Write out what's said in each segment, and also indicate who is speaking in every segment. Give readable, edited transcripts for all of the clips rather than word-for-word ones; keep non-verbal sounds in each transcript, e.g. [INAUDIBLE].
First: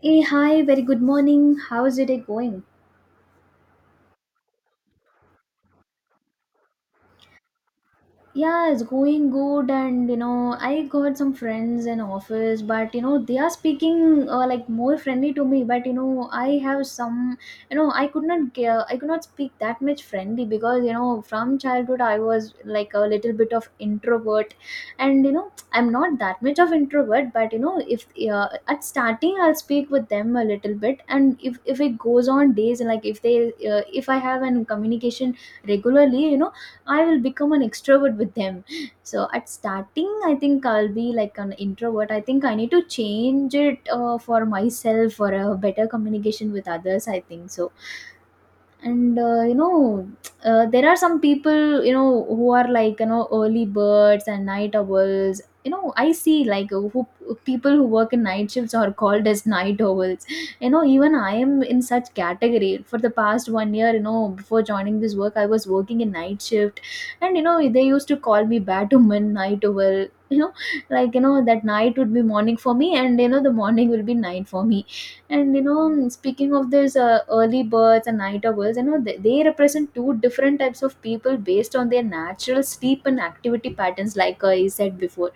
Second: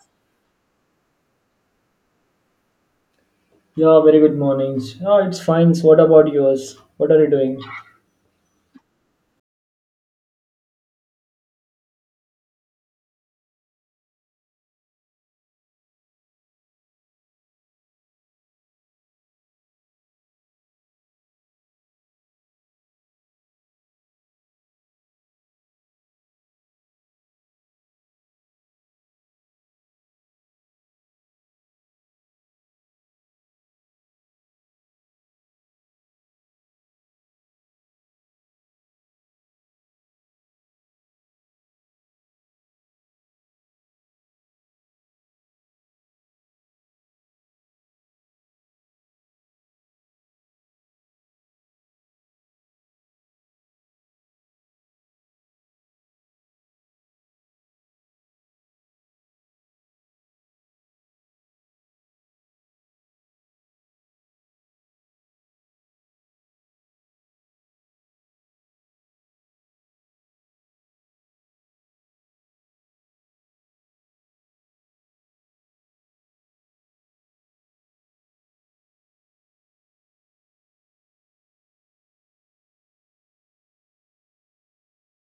Speaker 1: Hey, hi, very good morning. How's your day going?
Speaker 2: Yeah, very good mornings. Yeah, it's fine. So what about yours? What are you doing?
Speaker 1: Yeah, it's going good, and you know, I got some friends in office, but you know, they are speaking like more friendly to me. But you know, I have some, you know, I could not, I could not speak that much friendly because you know, from childhood I was like a little bit of introvert, and you know, I'm not that much of introvert. But you know, if at starting I'll speak with them a little bit, and if it goes on days, like if they, if I have an communication regularly, you know I will become an extrovert with them. So at starting, I think I'll be like an introvert. I think I need to change it for myself for a better communication with others. I think so and you know there are some people you know who are like you know early birds and night owls. You know, I see like who people who work in night shifts are called as night owls. You know, even I am in such category for the past 1 year. You know, before joining this work I was working in night shift, and you know they used to call me batwoman night owl, you know, like you know that night would be morning for me, and you know the morning will be night for me. And you know, speaking of this early birds and night owls, you know they represent two different types of people based on their natural sleep and activity patterns, like I said before.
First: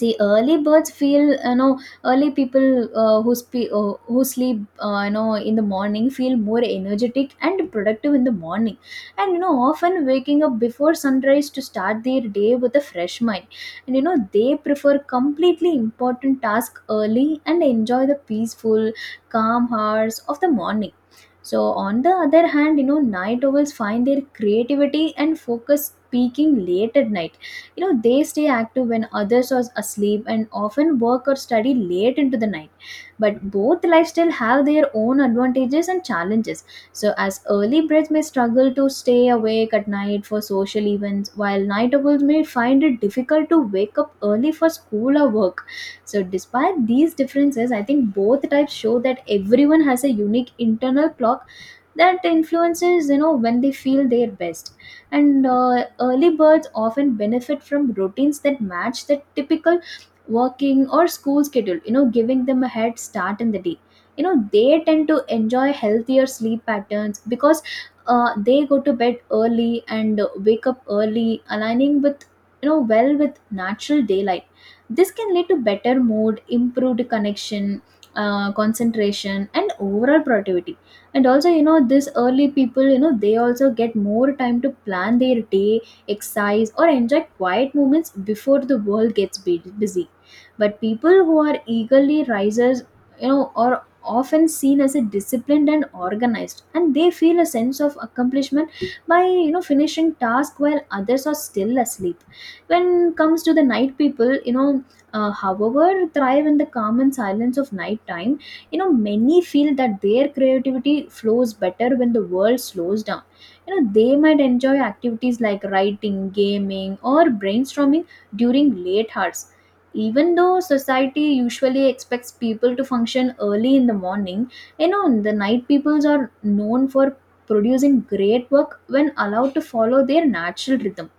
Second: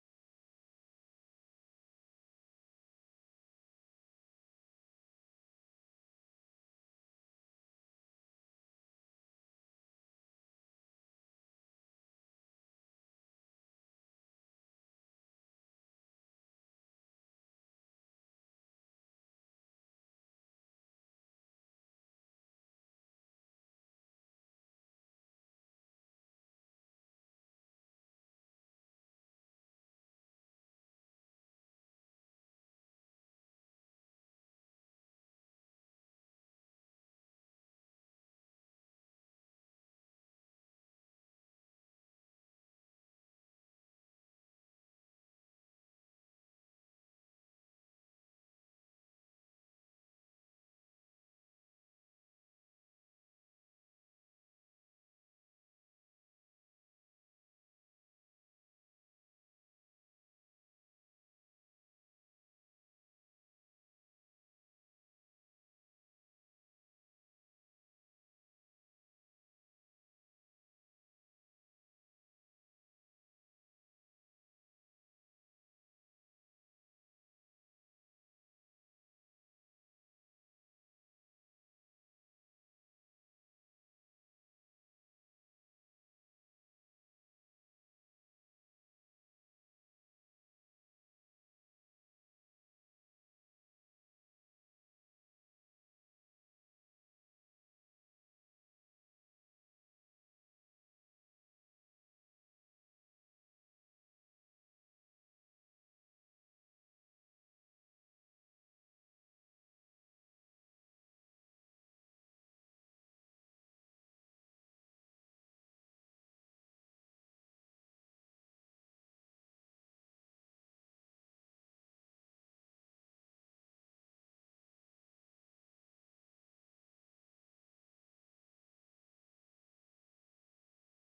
Speaker 1: See, early birds feel, you know, early people who sleep you know in the morning feel more energetic and productive in the morning, and you know often waking up before sunrise to start their day with a fresh mind. And you know they prefer completely important task early and enjoy the peaceful calm hours of the morning. So on the other hand, you know, night owls find their creativity and focus peaking late at night. You know, they stay active when others are asleep, and often work or study late into the night, but both lifestyle have their own advantages and challenges. So as early birds may struggle to stay awake at night for social events, while night owls may find it difficult to wake up early for school or work. So despite these differences, I think both types show that everyone has a unique internal clock that influences you know when they feel their best. And early birds often benefit from routines that match the typical working or school schedule, you know, giving them a head start in the day. You know, they tend to enjoy healthier sleep patterns because they go to bed early and wake up early, aligning with, you know, well with natural daylight. This can lead to better mood, improved connection, concentration and overall productivity. And also, you know, this early people, you know, they also get more time to plan their day, exercise, or enjoy quiet moments before the world gets busy. But people who are eagerly risers, you know, are often seen as a disciplined and organized, and they feel a sense of accomplishment by you know finishing tasks while others are still asleep. When comes to the night people, you know, however thrive in the calm and silence of night time. You know, many feel that their creativity flows better when the world slows down. You know, they might enjoy activities like writing, gaming or brainstorming during late hours. Even though society usually expects people to function early in the morning, you know, the night peoples are known for producing great work when allowed to follow their natural rhythm.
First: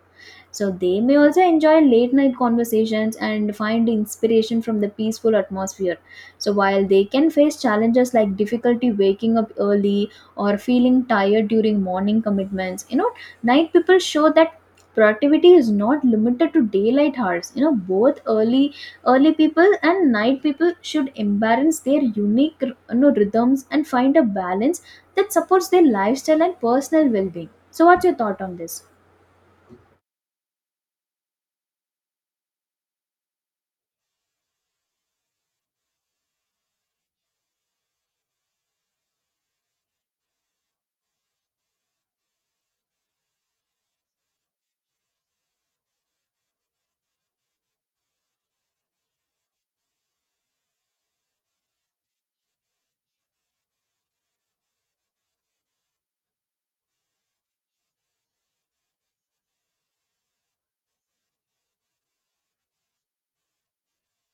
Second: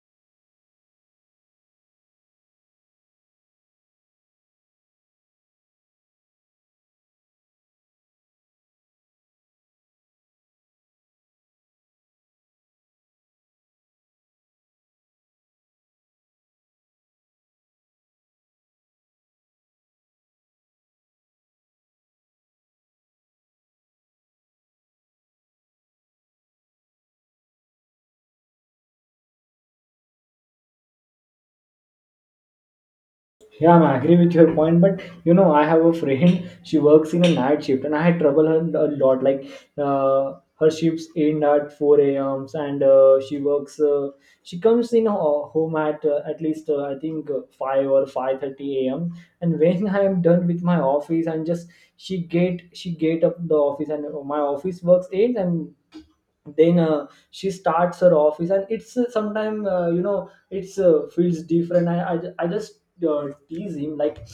Speaker 1: So they may also enjoy late night conversations and find inspiration from the peaceful atmosphere. So while they can face challenges like difficulty waking up early or feeling tired during morning commitments, you know, night people show that productivity is not limited to daylight hours. You know, both early, early people and night people should embrace their unique, you know, rhythms and find a balance that supports their lifestyle and personal well-being. So what's your thought on this?
Speaker 2: Yeah, I am agree with your point, but I have a friend. [LAUGHS] She works in a night shift, and I had trouble her a lot. Like, her shifts end at four a.m. and she works. She comes in home at least I think 5 or 5:30 a.m. And when [LAUGHS] I am done with my office, I'm just she get up the office and oh, my office works eight and then she starts her office, and it's sometime, it's feels different. I just tease him like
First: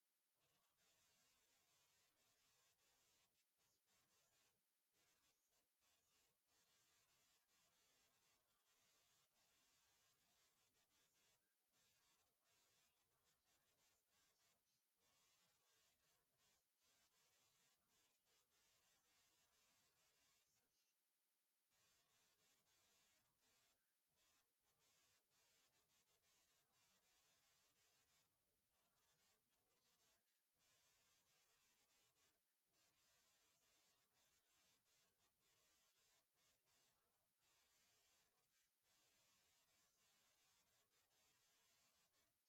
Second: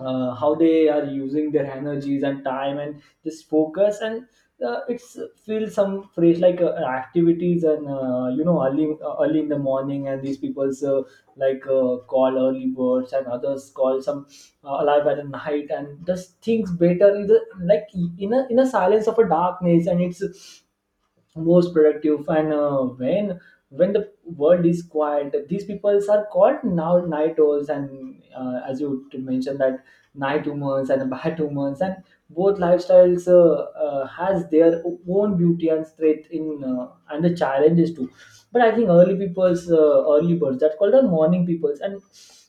Speaker 2: how they are using their energies and time and just focus. And it's feel some phrase like activities and, early, early in the morning, and these people's, like, call early birds, and others call some alive at night and just things better in the, like, in a, in a silence of a darkness, and it's most productive. And when the world is quiet, these people are called now night owls. And as you mentioned that night humans and [LAUGHS] bat humans, and both lifestyles has their own beauty and strength in, and the challenges too. But I think early people's, early birds, that's called the morning peoples. And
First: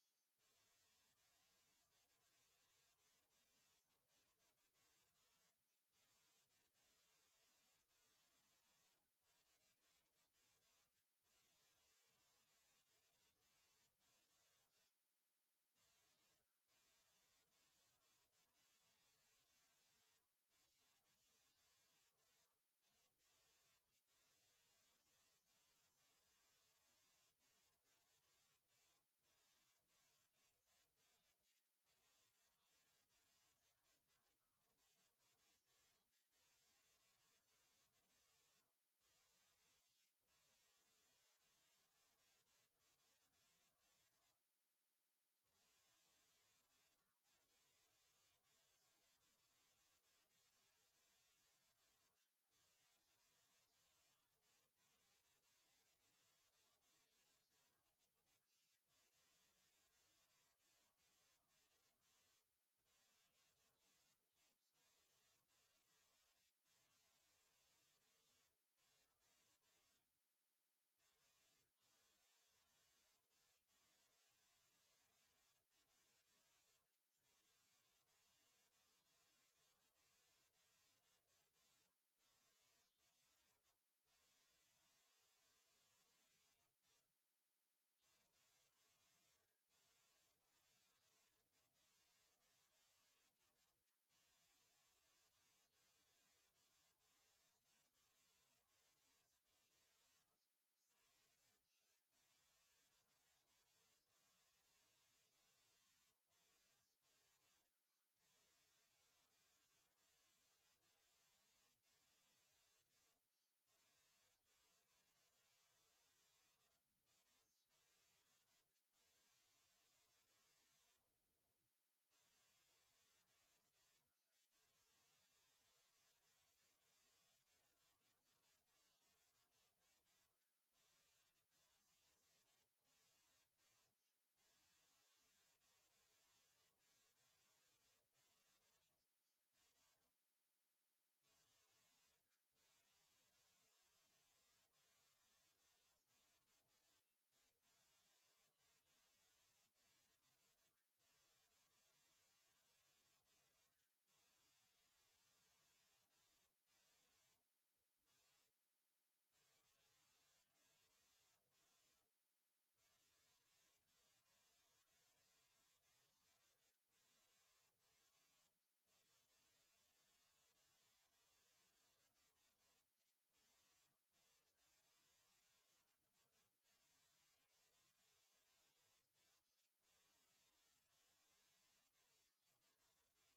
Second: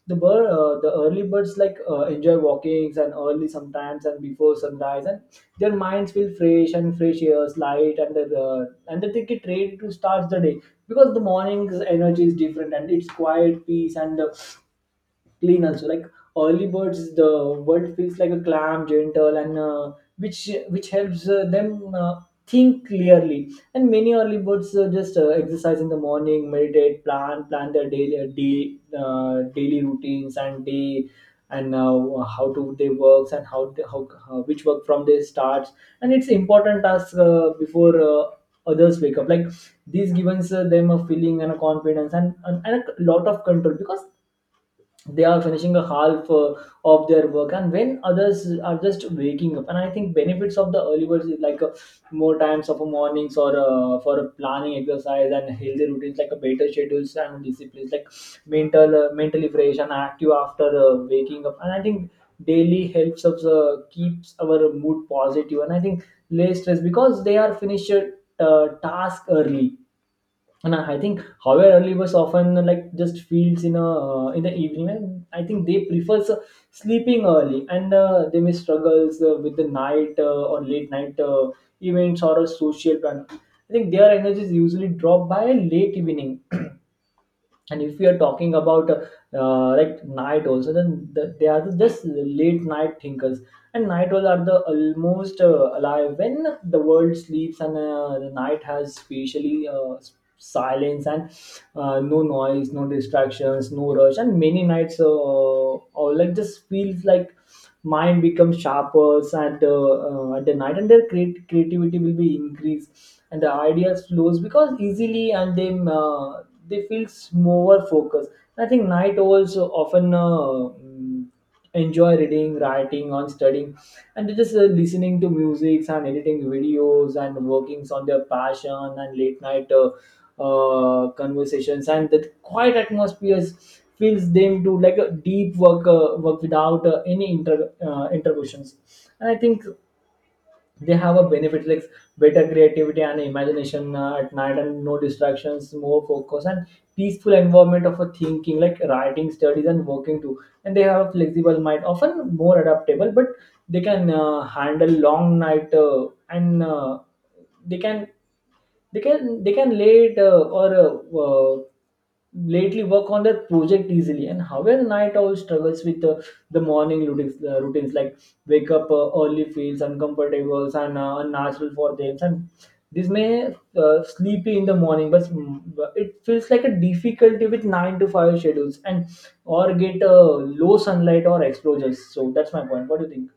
Speaker 2: the early birds, like, enjoy walkings and early sometimes and before sunrise, and their minds feel fresh, and fresh airs, light, and the, and they take it ready to start the day because the morning's energy is different, and it's quiet, peace, and clean also, like, early birds, the world feels like a calm, gentle and, which which helps them think clearly. And many early birds just exercise in the morning, meditate, plan their daily, daily routines and day. And how to they works, and how, they, how which work from they starts, and it's important task before others wake up. Like, this gives them a feeling and a confidence and a lot of control because they are finishing a half of their work, and when others are just waking up. And I think benefits of the early birds is like more times of a mornings, or for a planning, exercise and healthy routines, like a better schedules and disciplines, like mental, mentally fresh and active after waking up. And I think daily helps us keeps our mood positive. And I think less stress because they are finished task early. And I think, however, early birds often like just feels in a, in the evening, and I think they prefers sleeping early, and they may struggles with the night, or late night events or a social plan. I think their energies usually drop by late evening. And if we are talking about, like, night also, then the, they are just late night thinkers. And night owls are the almost alive when the world sleeps. And the night has spatially, silence, and no noise, no distractions, no rush. And many nights or, like, just feels like mind becomes sharper at the night, and their creativity will be increased, and the ideas flows because easily, and they, they feel more focused. I think night owls often enjoy reading, writing on studying, and they just listening to music and editing videos and workings on their passion. And late night, conversations and the quiet atmospheres feels them do like a deep work, work without any interruptions. And I think they have a benefit like better creativity and imagination at night, and no distractions, more focus and peaceful environment of a thinking, like writing, studies, and working too. And they have a flexible mind, often more adaptable. But they can handle long night, and they can, they can late, or lately work on that project easily. And however, night owl struggles with the morning routines, routines, like wake up early feels uncomfortable and unnatural for them, and this may sleepy in the morning. But it feels like a difficulty with 9 to 5 schedules, and or get low sunlight or exposures. So that's my point. What do you think?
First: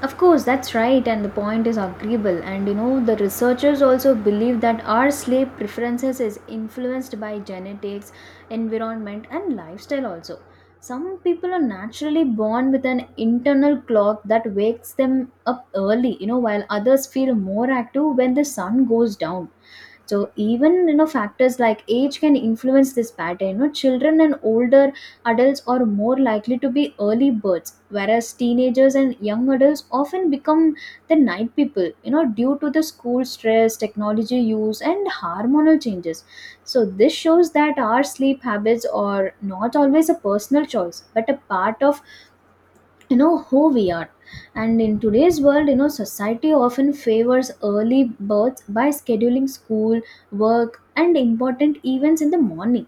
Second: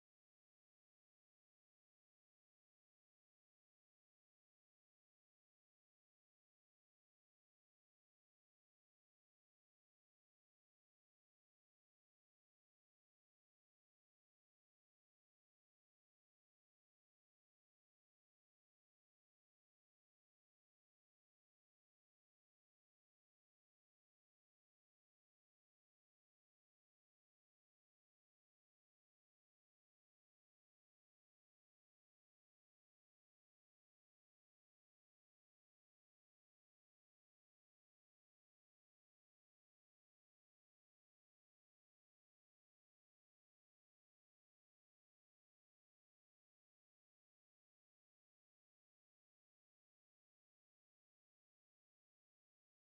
Speaker 1: Of course, that's right, and the point is agreeable. And you know, the researchers also believe that our sleep preferences is influenced by genetics, environment, and lifestyle also. Some people are naturally born with an internal clock that wakes them up early, you know, while others feel more active when the sun goes down. So even you know factors like age can influence this pattern. You know, children and older adults are more likely to be early birds, whereas teenagers and young adults often become the night people, you know, due to the school stress, technology use and hormonal changes. So this shows that our sleep habits are not always a personal choice, but a part of, you know, who we are. And in today's world, you know, society often favors early births by scheduling school, work and important events in the morning.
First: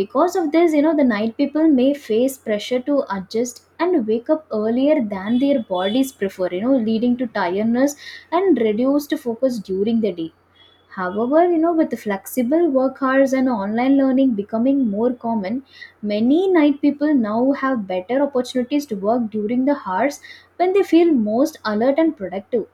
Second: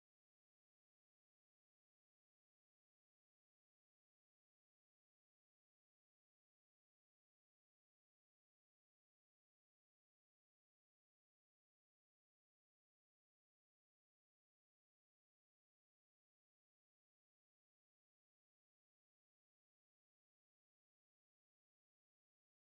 Speaker 1: Because of this, you know, the night people may face pressure to adjust and wake up earlier than their bodies prefer, you know, leading to tiredness and reduced focus during the day. However, you know, with flexible work hours and online learning becoming more common, many night people now have better opportunities to work during the hours when they feel most alert and productive.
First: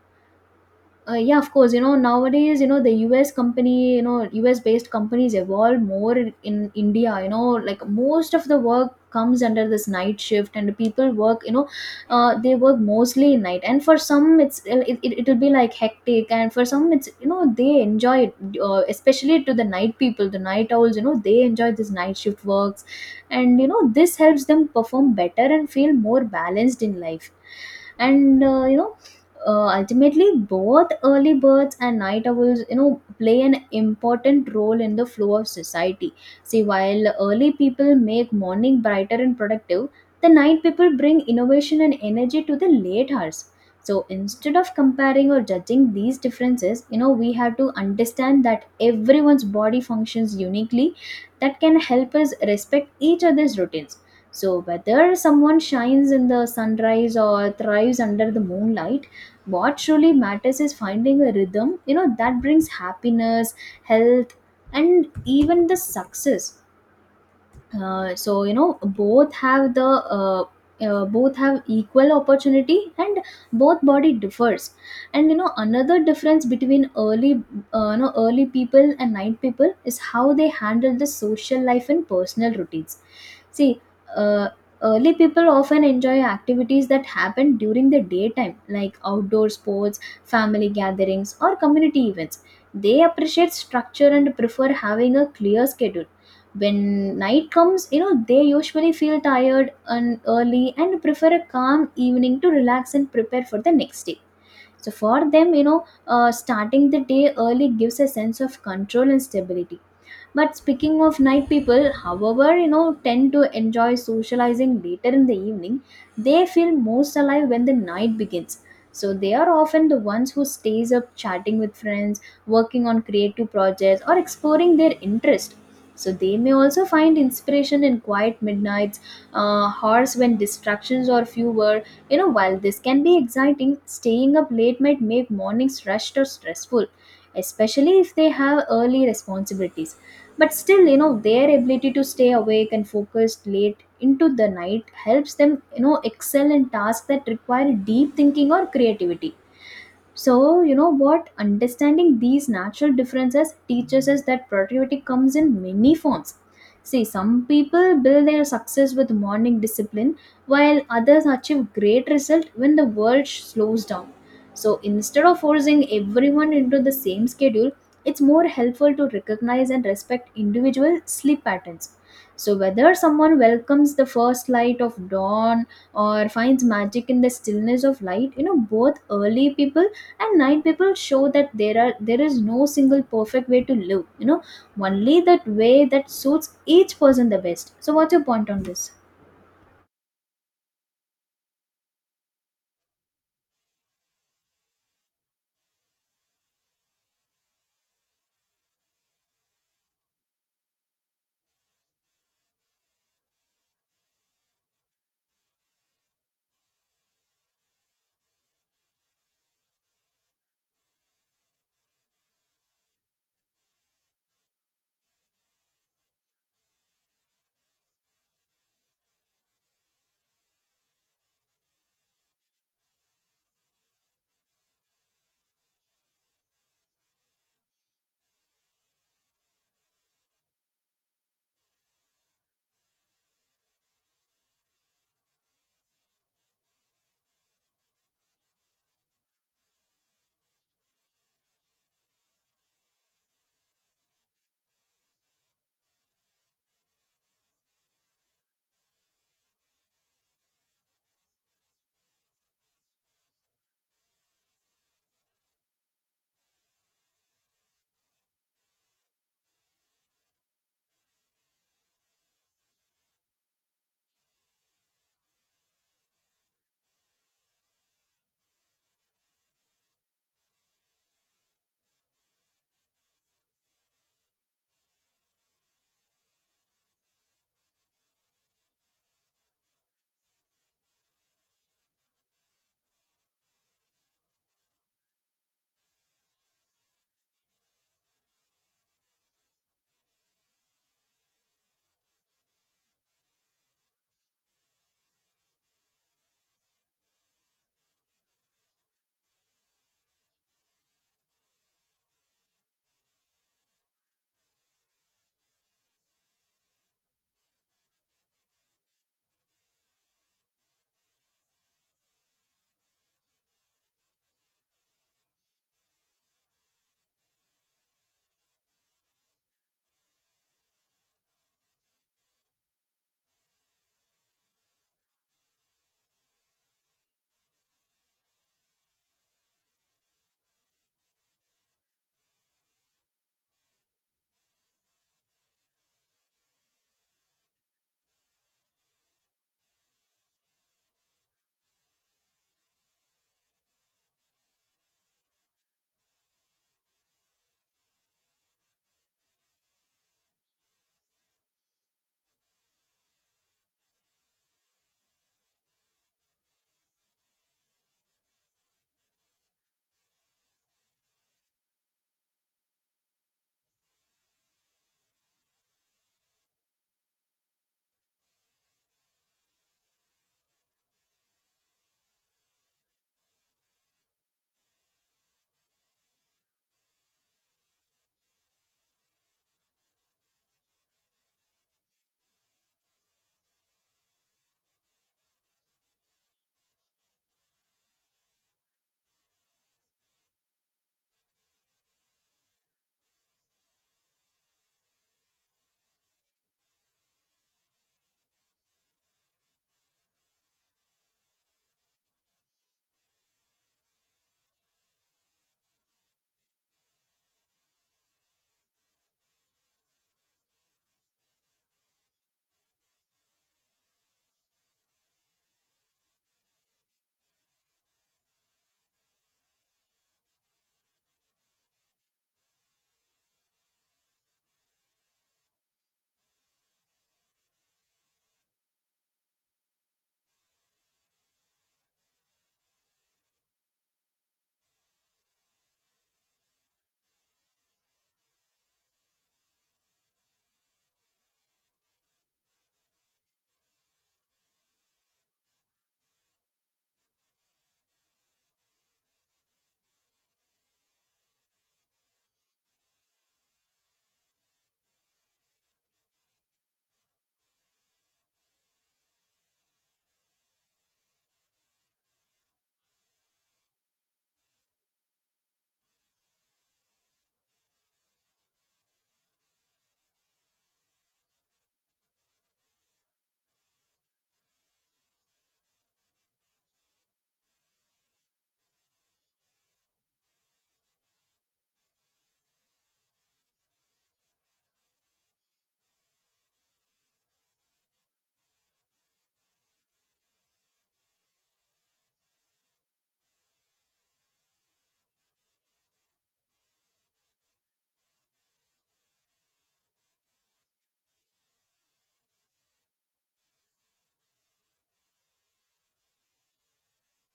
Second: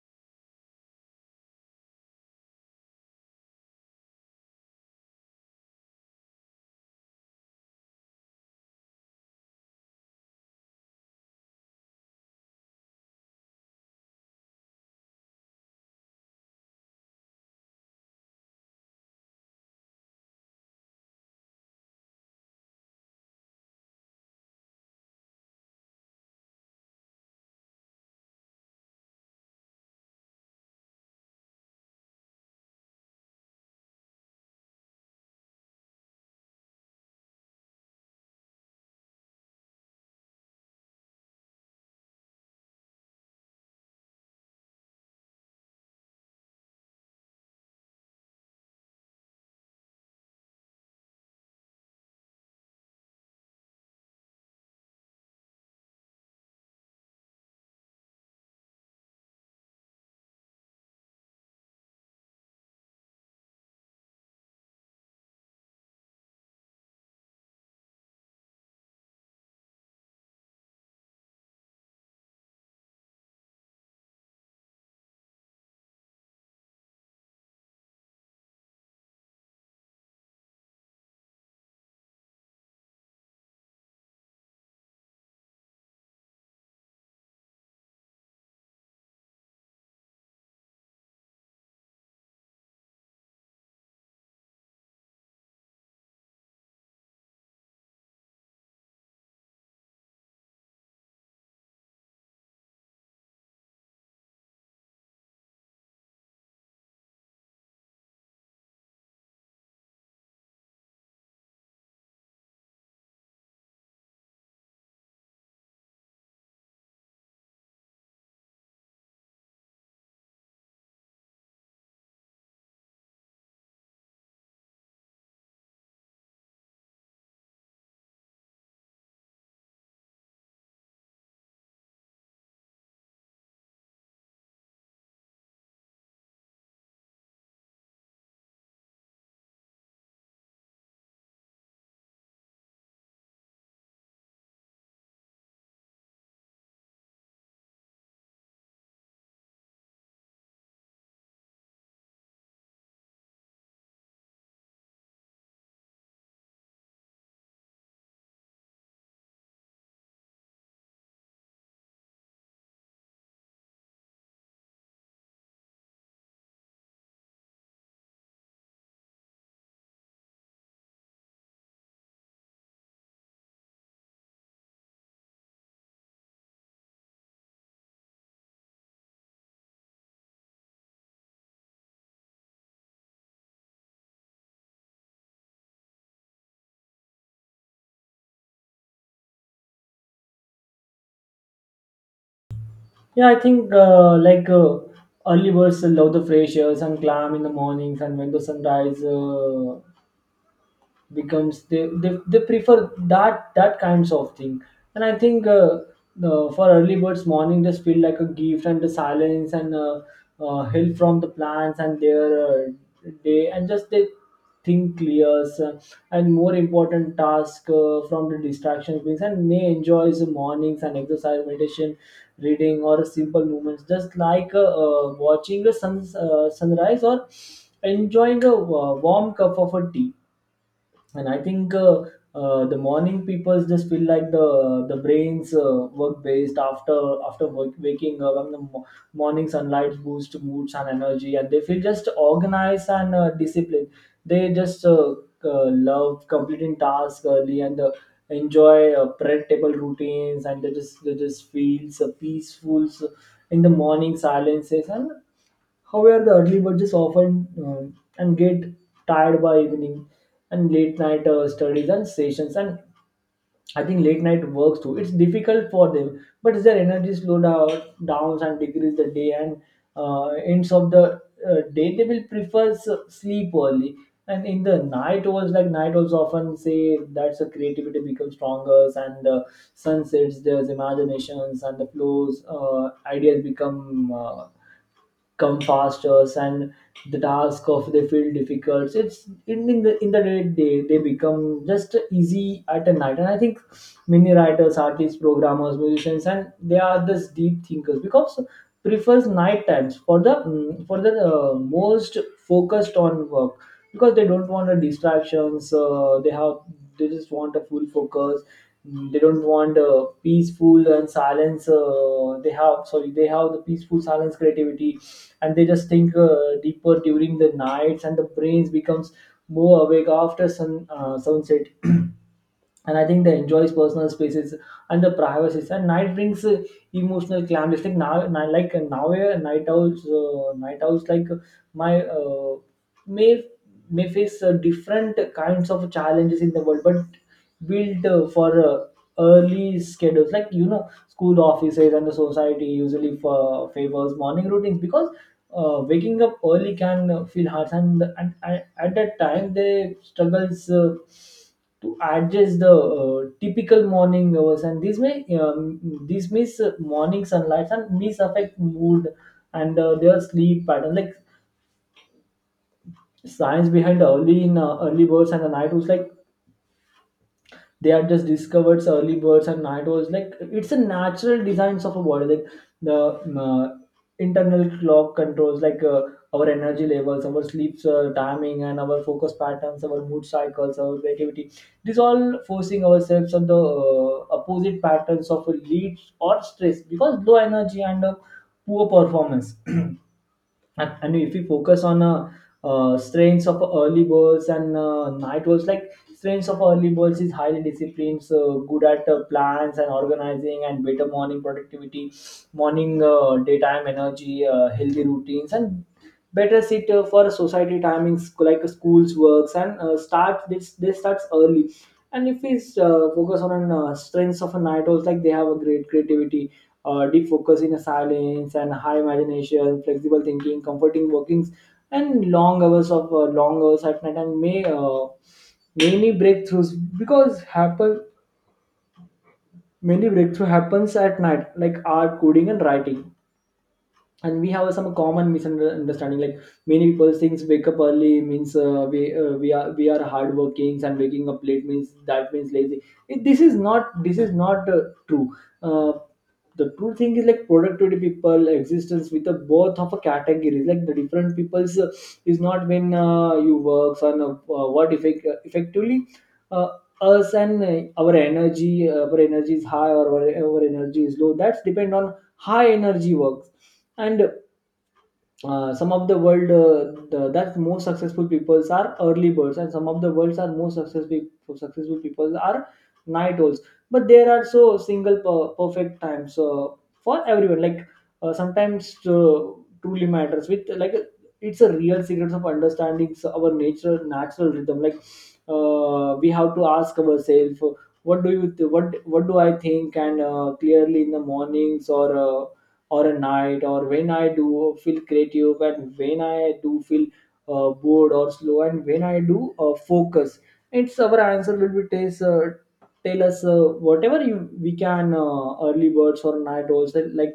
Speaker 1: Yeah, of course. You know, nowadays, you know, the US company, you know, US based companies evolve more in India. You know, like most of the work comes under this night shift, and people work, you know, they work mostly in night. And for some, it's it'll be like hectic, and for some, it's you know, they enjoy it, especially to the night people, the night owls, you know, they enjoy this night shift works, and you know, this helps them perform better and feel more balanced in life. And you know ultimately both early birds and night owls, you know, play an important role in the flow of society. See, while early people make morning brighter and productive, the night people bring innovation and energy to the late hours. So instead of comparing or judging these differences, you know, we have to understand that everyone's body functions uniquely. That can help us respect each other's routines. So whether someone shines in the sunrise or thrives under the moonlight, what truly matters is finding a rhythm, you know, that brings happiness, health, and even the success. So you know both have the both have equal opportunity, and both body differs. And you know another difference between early you know early people and night people is how they handle the social life and personal routines. See, uh, early people often enjoy activities that happen during the daytime, like outdoor sports, family gatherings or community events. They appreciate structure and prefer having a clear schedule. When night comes, you know, they usually feel tired and early and prefer a calm evening to relax and prepare for the next day. So for them, you know, starting the day early gives a sense of control and stability. But speaking of night people, however, you know, tend to enjoy socializing later in the evening. They feel most alive when the night begins. So they are often the ones who stays up chatting with friends, working on creative projects or exploring their interest. So they may also find inspiration in quiet midnights, hours when distractions are fewer. You know, while this can be exciting, staying up late might make mornings rushed or stressful, especially if they have early responsibilities. But still, you know, their ability to stay awake and focused late into the night helps them, you know, excel in tasks that require deep thinking or creativity. So, you know what? Understanding these natural differences teaches us that productivity comes in many forms. See, some people build their success with morning discipline, while others achieve great result when the world slows down. So, instead of forcing everyone into the same schedule, it's more helpful to recognize and respect individual sleep patterns. So, whether someone welcomes the first light of dawn or finds magic in the stillness of light, you know, both early people and night people show that there is no single perfect way to live, only that way that suits each person the best. So what's your point on this?
Speaker 2: Yeah, I think, early birds love the fresh air and clam in the mornings, and when the sunrise becomes, they prefer that, that kinds of thing. And I think, for early birds, morning just feel like a gift, and the silence, and hill from the plants, and their day, and just they think clears and more important task from the distractions brings, and may enjoys the mornings and exercise, meditation, reading, or simple movements, just like, watching the sun, sunrise, or enjoying a warm cup of a tea. And I think, the morning people just feel like the brains work based after, after work, waking up. And the morning sunlight boosts moods and energy, and they feel just organized and disciplined. They just love completing tasks early, and enjoy predictable routines. And they just feels peaceful, so, in the morning silences. And however, the early birds just often, and get tired by evening, and late night, studies and sessions, and I think late night works too. It's difficult for them, but their energy slow down, downs, and decrease the day, and ends of the day, they will prefer sleep early. And in the night was like, night also often say that's the creativity becomes stronger, and the sunsets there's imaginations, and the flows, ideas become, come faster, and the task of they feel difficult. So it's, in, in the day, they become just easy at a night. And I think many writers, artists, programmers, musicians, and they are this deep thinkers because prefers night times for the, most focused on work because they don't want a distractions. They have, they just want a full focus. They don't want a peaceful and silence, they have, sorry, they have the peaceful silence creativity. And they just think deeper during the nights, and the brains becomes more awake after sunset. And I think they enjoy personal spaces and the privacy. And night brings emotional calm. Like now, a night owls like, my may may face different kinds of challenges in the world. But built for early schedules, like, you know, school, offices, and the society usually for favors morning routines because waking up early can feel hard, and at that time they struggles to adjust the typical morning hours. And this may, this miss morning sunlight and miss affect mood and their sleep pattern, like, science behind early birds and the night was like. They had just discovered early birds and night owls, like it's a natural designs of a body, like the internal clock controls, like our energy levels, our sleep timing, and our focus patterns, our mood cycles, our creativity. This all forcing ourselves on the opposite patterns of leads or stress because low energy and poor performance. [CLEARS THROAT] And if we focus on, strengths of early birds and night owls, like strengths of early birds is highly disciplined, so good at plans and organizing and better morning productivity, morning, daytime energy, healthy routines, and better sit for society timings, like schools, works, and start this they starts early. And if we focus on strengths of a night owls, like, they have a great creativity, deep focus in silence, and high imagination, flexible thinking, comforting workings, and long hours of, long hours at night. And may many breakthroughs because happen many breakthrough happens at night, like art, coding, and writing. And we have some common misunderstanding, like many people thinks wake up early means, we are, we are hard working, and waking up late means that means lazy. It, this is not true. uh, the true thing is, like productivity people existence with a both of a categories, like the different people's is not when you works on what effectively uh, us, and our energy is high, or our energy is low. That's depend on high energy works. And some of the world, that most successful peoples are early birds, and some of the world's are most successful people are night owls. But there are so single perfect times for everyone. Like, sometimes truly matters with, like, it's a real secret of understanding our natural rhythm. Like, we have to ask ourselves, what do you th- what do I think, and clearly in the mornings, or or a night, or when I do feel creative, and when I do feel bored or slow, and when I do focus. It's our answer will be taste, tell us whatever you we can, early birds or night owls. And, like,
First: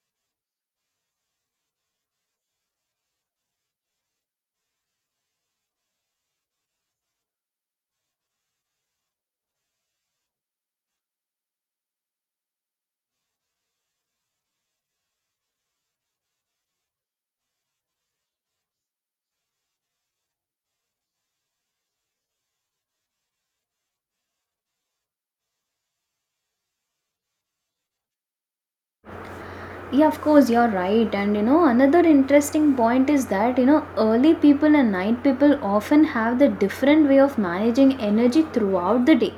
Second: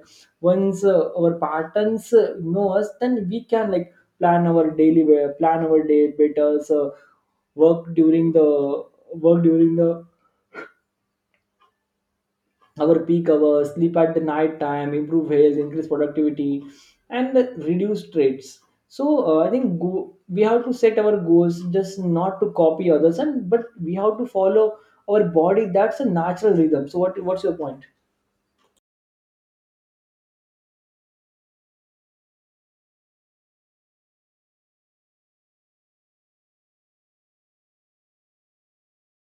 Speaker 2: once our patterns know us, then we can, like, plan our plan our day better. So work during the work during the our peak hours, sleep at the night time, improve health, increase productivity, and reduce traits. So I think we have to set our goals, just not to copy others, and but we have to follow our body. That's a natural rhythm. So what's your point?
Speaker 1: Yeah, of course you're right. And you know, another interesting point is that you know, early people and night people often have the different way of managing energy throughout the day.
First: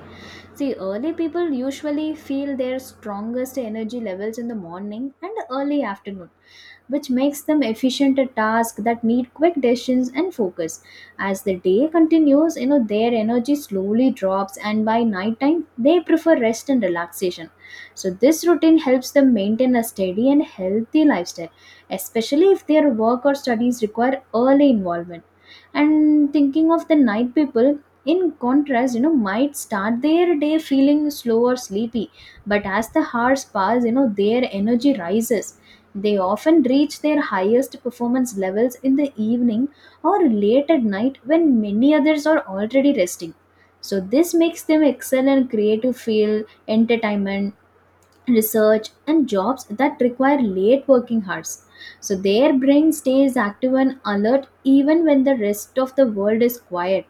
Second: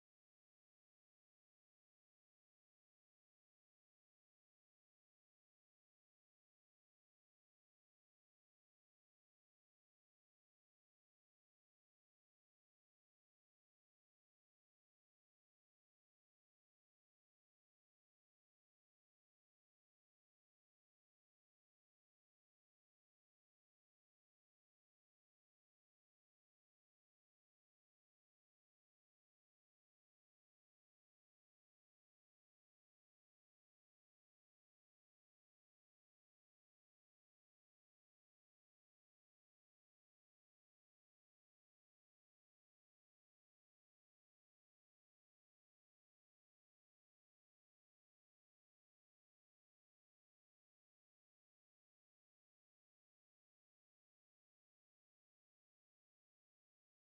Speaker 1: See, early people usually feel their strongest energy levels in the morning and early afternoon, which makes them efficient at tasks that need quick decisions and focus. As the day continues, you know, their energy slowly drops, and by nighttime, they prefer rest and relaxation. So, this routine helps them maintain a steady and healthy lifestyle, especially if their work or studies require early involvement. And thinking of the night people, in contrast, you know, might start their day feeling slow or sleepy, but as the hours pass, you know, their energy rises. They often reach their highest performance levels in the evening or late at night when many others are already resting. So, this makes them excel in creative field, entertainment, research, and jobs that require late working hours, so their brain stays active and alert even when the rest of the world is quiet.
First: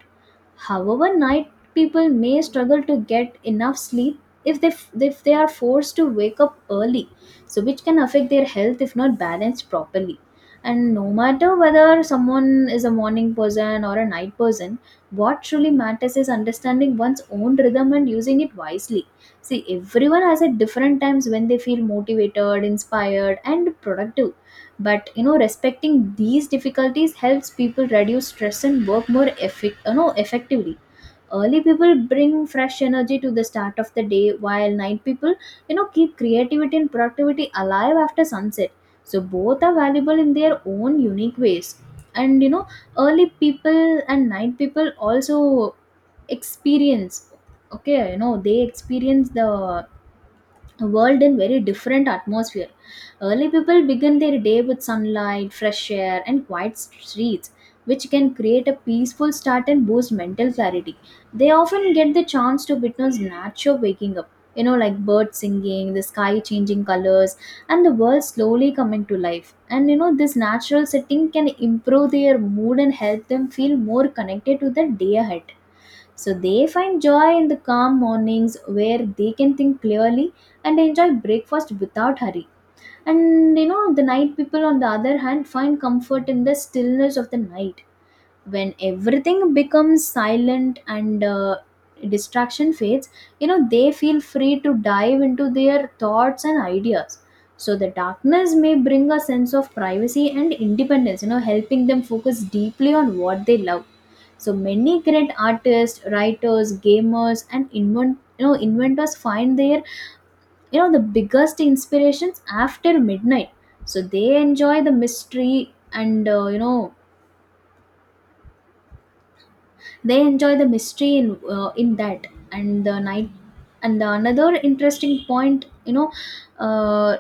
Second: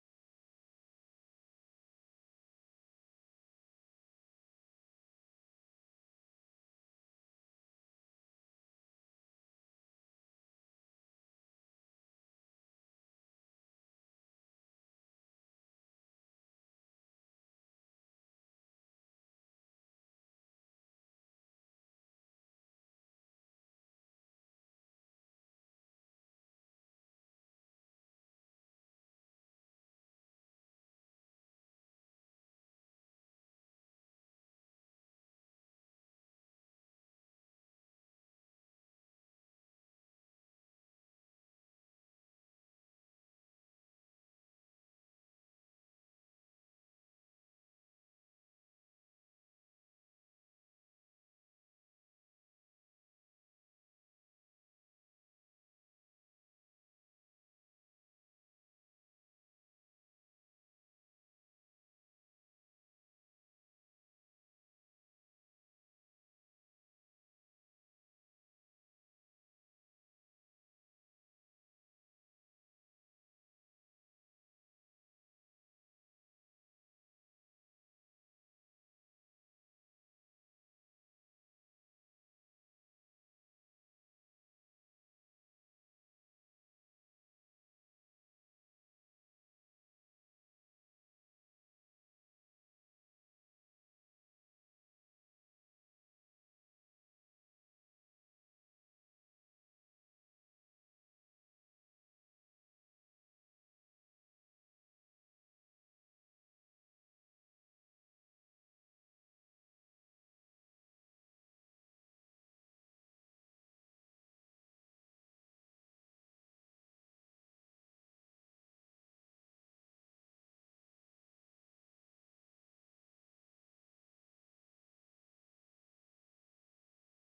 Speaker 1: However, night people may struggle to get enough sleep if they if they are forced to wake up early, so which can affect their health if not balanced properly. And no matter whether someone is a morning person or a night person, what truly matters is understanding one's own rhythm and using it wisely. See, everyone has at different times when they feel motivated, inspired, and productive. But you know, respecting these difficulties helps people reduce stress and work more effectively. Early people bring fresh energy to the start of the day, while night people, you know, keep creativity and productivity alive after sunset. So both are valuable in their own unique ways. And you know, early people and night people also experience, okay, you know, they experience the a world in very different atmosphere. Early people begin their day with sunlight, fresh air, and quiet streets, which can create a peaceful start and boost mental clarity. They often get the chance to witness nature waking up, you know, like birds singing, the sky changing colors, and the world slowly coming to life. And you know, this natural setting can improve their mood and help them feel more connected to the day ahead. So they find joy in the calm mornings where they can think clearly and enjoy breakfast without hurry. And you know, the night people, on the other hand, find comfort in the stillness of the night when everything becomes silent and distraction fades. You know, they feel free to dive into their thoughts and ideas. So, the darkness may bring a sense of privacy and independence, you know, helping them focus deeply on what they love. So many great artists, writers, gamers, and inventors find their the biggest inspirations after midnight. So they enjoy the mystery and they enjoy the mystery in that and the night. And the another interesting point, you know, uh,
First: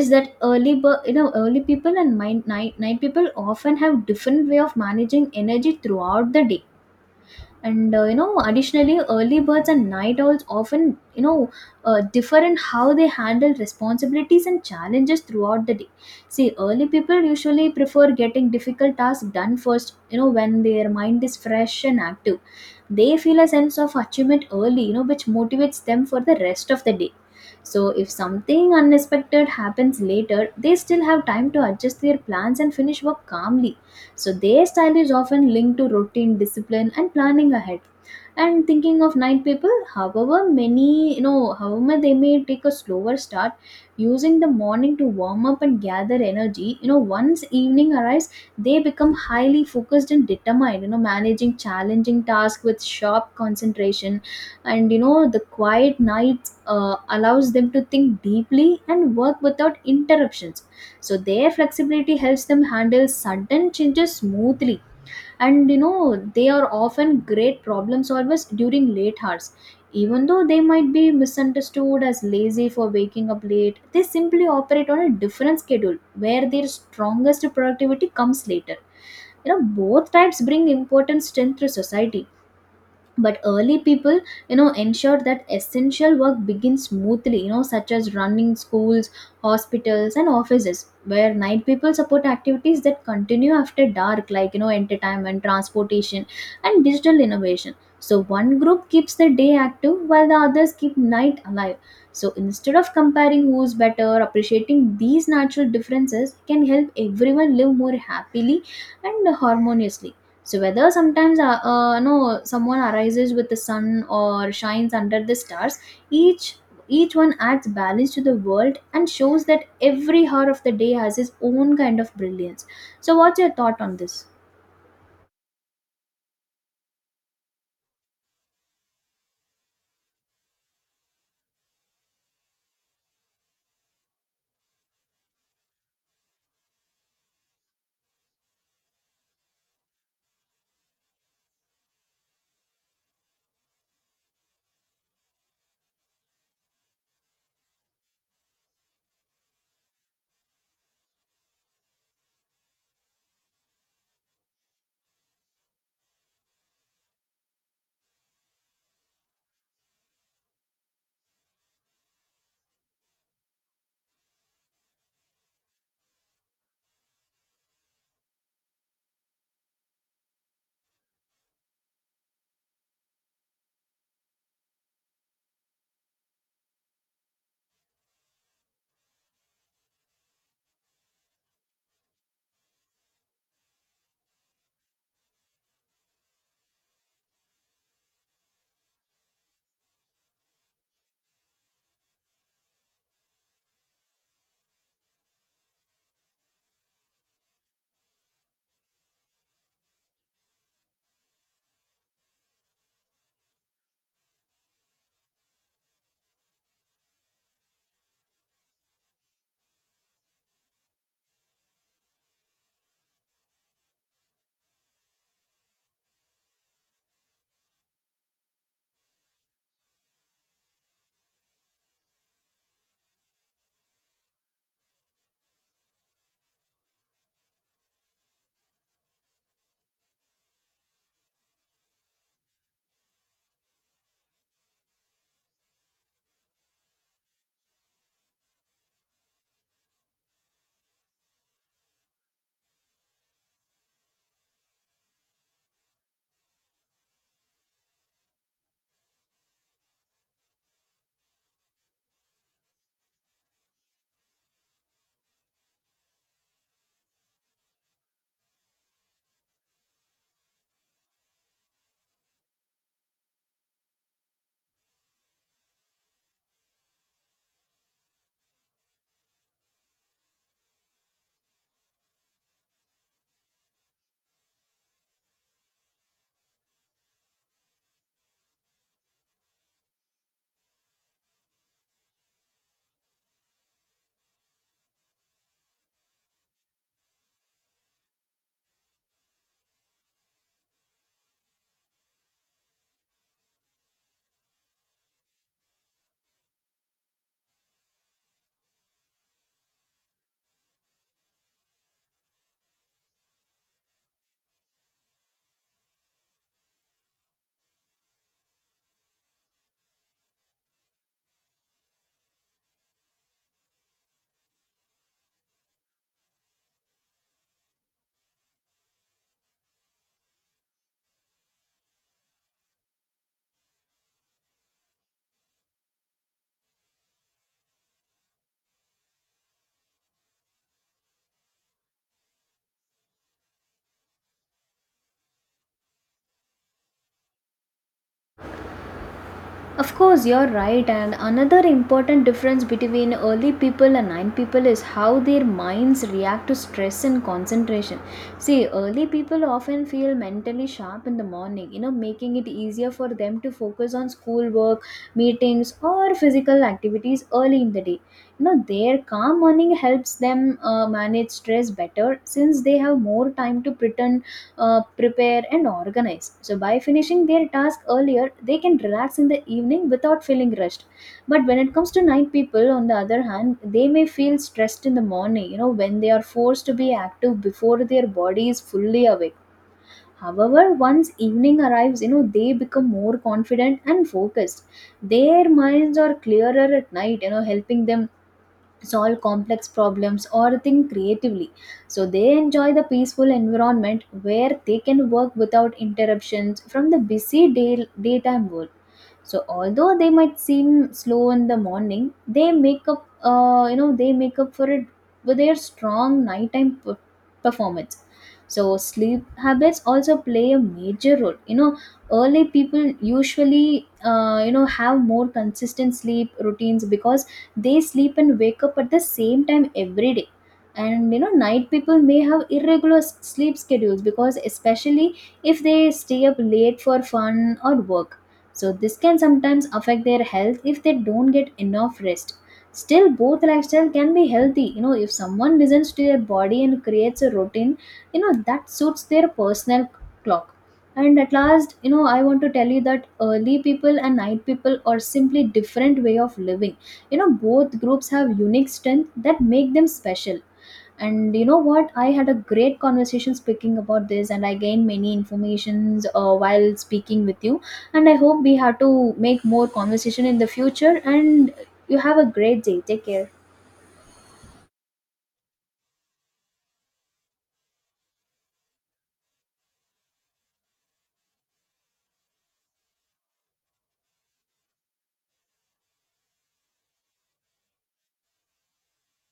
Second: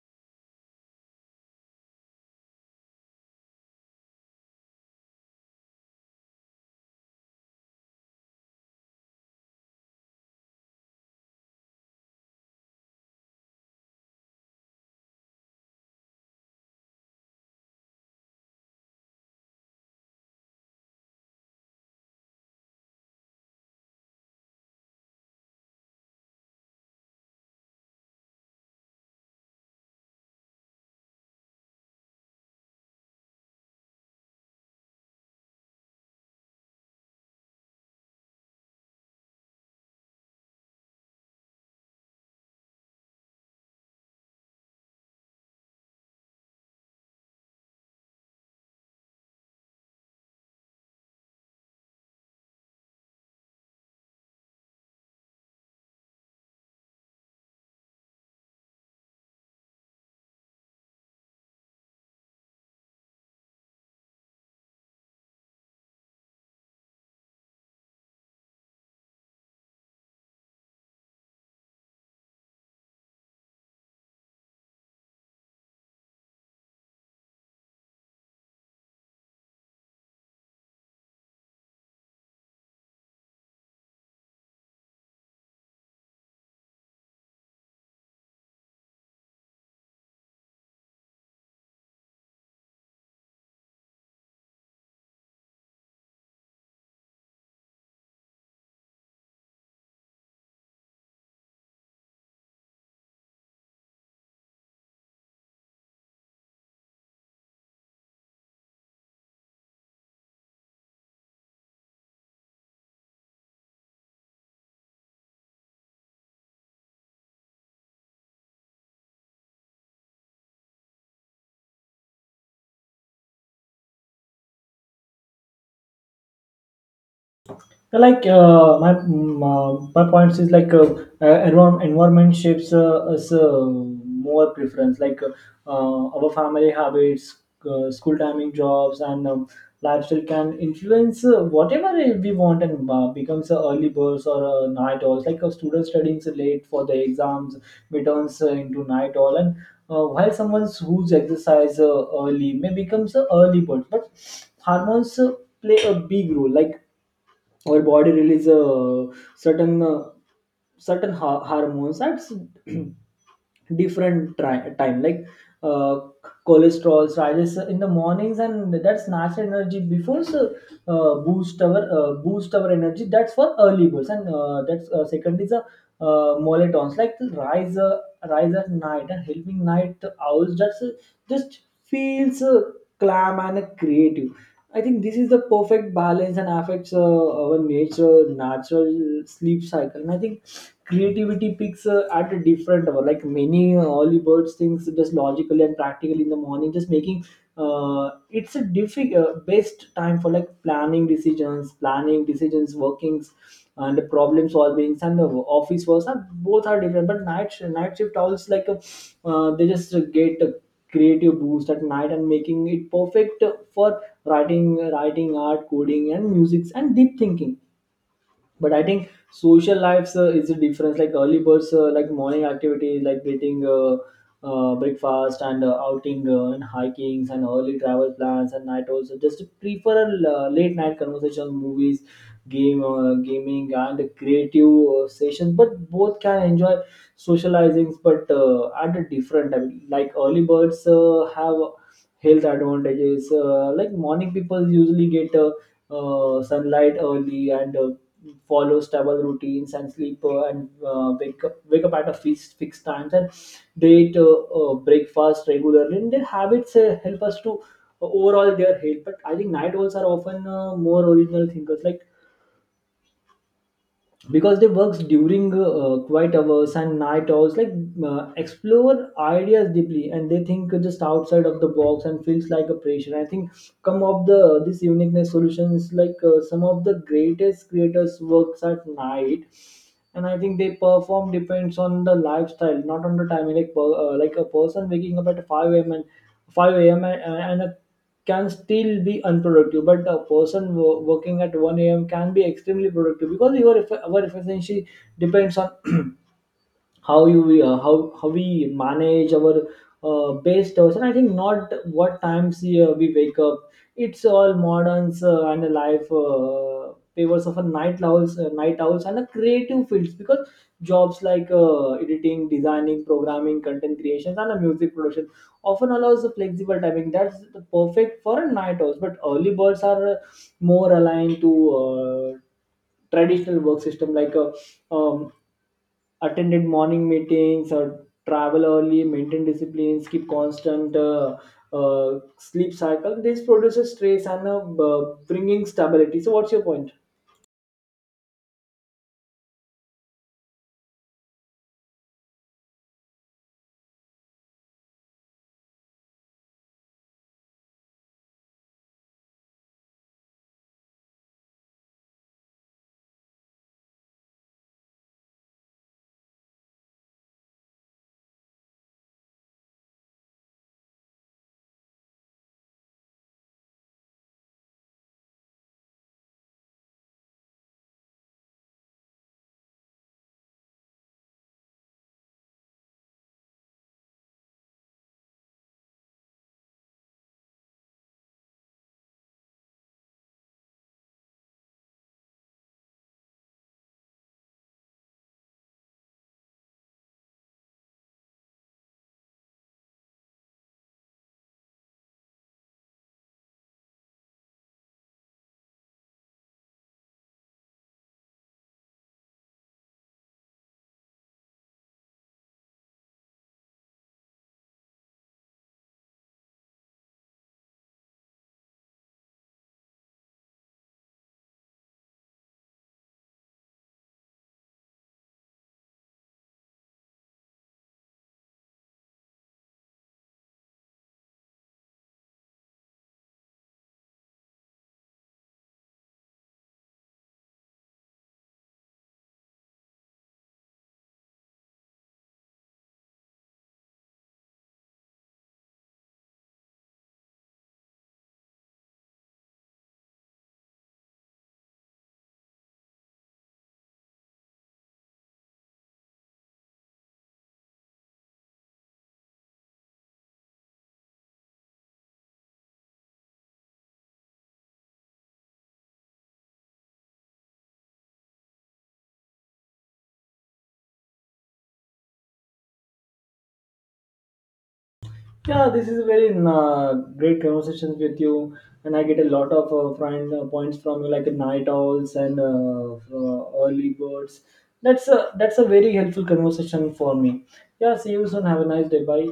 Speaker 1: is that early bir- you know early people and night people often have different way of managing energy throughout the day. And you know, additionally, early birds and night owls often, you know, differ in how they handle responsibilities and challenges throughout the day. See, early people usually prefer getting difficult tasks done first, you know, when their mind is fresh and active. They feel a sense of achievement early, you know, which motivates them for the rest of the day. So if something unexpected happens later, they still have time to adjust their plans and finish work calmly. So their style is often linked to routine, discipline, and planning ahead. And thinking of night people, however many, you know, however they may take a slower start, using the morning to warm up and gather energy. You know, once evening arrives, they become highly focused and determined, you know, managing challenging tasks with sharp concentration. And you know, the quiet night allows them to think deeply and work without interruptions. So their flexibility helps them handle sudden changes smoothly, and you know, they are often great problem solvers during late hours. Even though they might be misunderstood as lazy for waking up late, they simply operate on a different schedule where their strongest productivity comes later. You know, both types bring important strength to society. But early people, you know, ensured that essential work begins smoothly, you know, such as running schools, hospitals, and offices, where night people support activities that continue after dark, like you know, entertainment, transportation, and digital innovation. So one group keeps the day active while the others keep night alive. So instead of comparing who's better, appreciating these natural differences can help everyone live more happily and harmoniously. So whether sometimes no someone arises with the sun or shines under the stars, each each one adds balance to the world and shows that every hour of the day has its own kind of brilliance. So what's your thought on this?
Speaker 2: Like, my points is, like, environment shapes us, more preference, like, our family habits, school timing, jobs, and lifestyle can influence whatever we want, and becomes early birds or night owls. Like a student studying late for the exams returns into night owl, and while someone who's exercise early may becomes an early bird. But hormones play a big role. Like, our body release certain uh, hormones at [CLEARS THROAT] different time, like, uh, cholesterol rises in the mornings, and that's natural energy before, so boost our energy. That's for early birds. And that's, second is a molletons, like the rise at night and helping night owls. That's, just feels calm and creative. I think this is the perfect balance, and affects our nature natural sleep cycle. And I think creativity peaks at a different hour. Like, many early birds things just logically and practically in the morning, just making it's a difficult, best time for, like, planning decisions, workings, and the problem solvings, and the office works are both are different. But night shift owls, like, they just get a creative boost at night, and making it perfect for writing, art, coding, and musics, and deep thinking. But I think social lives is a difference. Like, early birds like morning activities, like getting breakfast, and outing, and hikings and early travel plans. And night also just prefer a late night conversations, movies, game gaming, and creative sessions. But both can enjoy socializing, but at a different time. Like, early birds have health advantages. Like morning people usually get sunlight early, and follow stable routines and sleep, and wake up at a fixed times, and they eat breakfast regularly, and their habits help us to overall their health. But I think night owls are often more original thinkers, like, because they works during quiet hours and night hours, like, explore ideas deeply, and they think just outside of the box, and feels like a pressure, I think, come of the this uniqueness solutions. Like, some of the greatest creators works at night. And I think they perform depends on the lifestyle, not on the timing. Like, like a person waking up at 5 a.m., 5 a.m and, and a, can still be unproductive, but a person working at 1 a.m. can be extremely productive, because our efficiency depends on how you how we manage our base hours, and I think not what times we wake up. It's all moderns, and a life favors of a night owls, and a creative fields, because jobs like editing, designing, programming, content creations, and a music production often allows a flexible timing that's the perfect for a night owls. But early birds are more aligned to uh, traditional work system, like a, um, attended morning meetings, or travel early, maintain discipline, keep constant sleep cycle. This produces stress, and bringing stability. So what's your point?
Speaker 1: Of course, you're right. And another important difference between early people and nine people is how their minds react to stress and concentration. See, early people often feel mentally sharp in the morning, you know, making it easier for them to focus on schoolwork, meetings, or physical activities early in the day. You know, their calm morning helps them manage stress better since they have more time to pretend prepare and organize. So, by finishing their task earlier, they can relax in the evening without feeling rushed. But when it comes to night people, on the other hand, they may feel stressed in the morning, you know, when they are forced to be active before their body is fully awake. However, once evening arrives, you know, they become more confident and focused. Their minds are clearer at night, you know, helping them solve complex problems or think creatively. So they enjoy the peaceful environment where they can work without interruptions from the busy daytime world. So although they might seem slow in the morning, they make up, you know, they make up for it with their strong nighttime performance. So sleep habits also play a major role. You know, early people usually have more consistent sleep routines because they sleep and wake up at the same time every day. And you know, night people may have irregular sleep schedules because especially if they stay up late for fun or work. So this can sometimes affect their health if they don't get enough rest. Still, both lifestyle can be healthy, you know, if someone listens to their body and creates a routine, you know, that suits their personal clock. And at last, you know, I want to tell you that early people and night people are simply different way of living. You know, both groups have unique strength that make them special. And you know what, I had a great conversation speaking about this, and I gained many informations while speaking with you. And I hope we have to make more conversation in the future, and you have a great day. Take care.
Speaker 2: Yeah, this is a very uh, great conversations with you, and I get a lot of friend points from you, like night owls and early birds. That's a very helpful conversation for me. Yeah, see you soon. Have a nice day. Bye.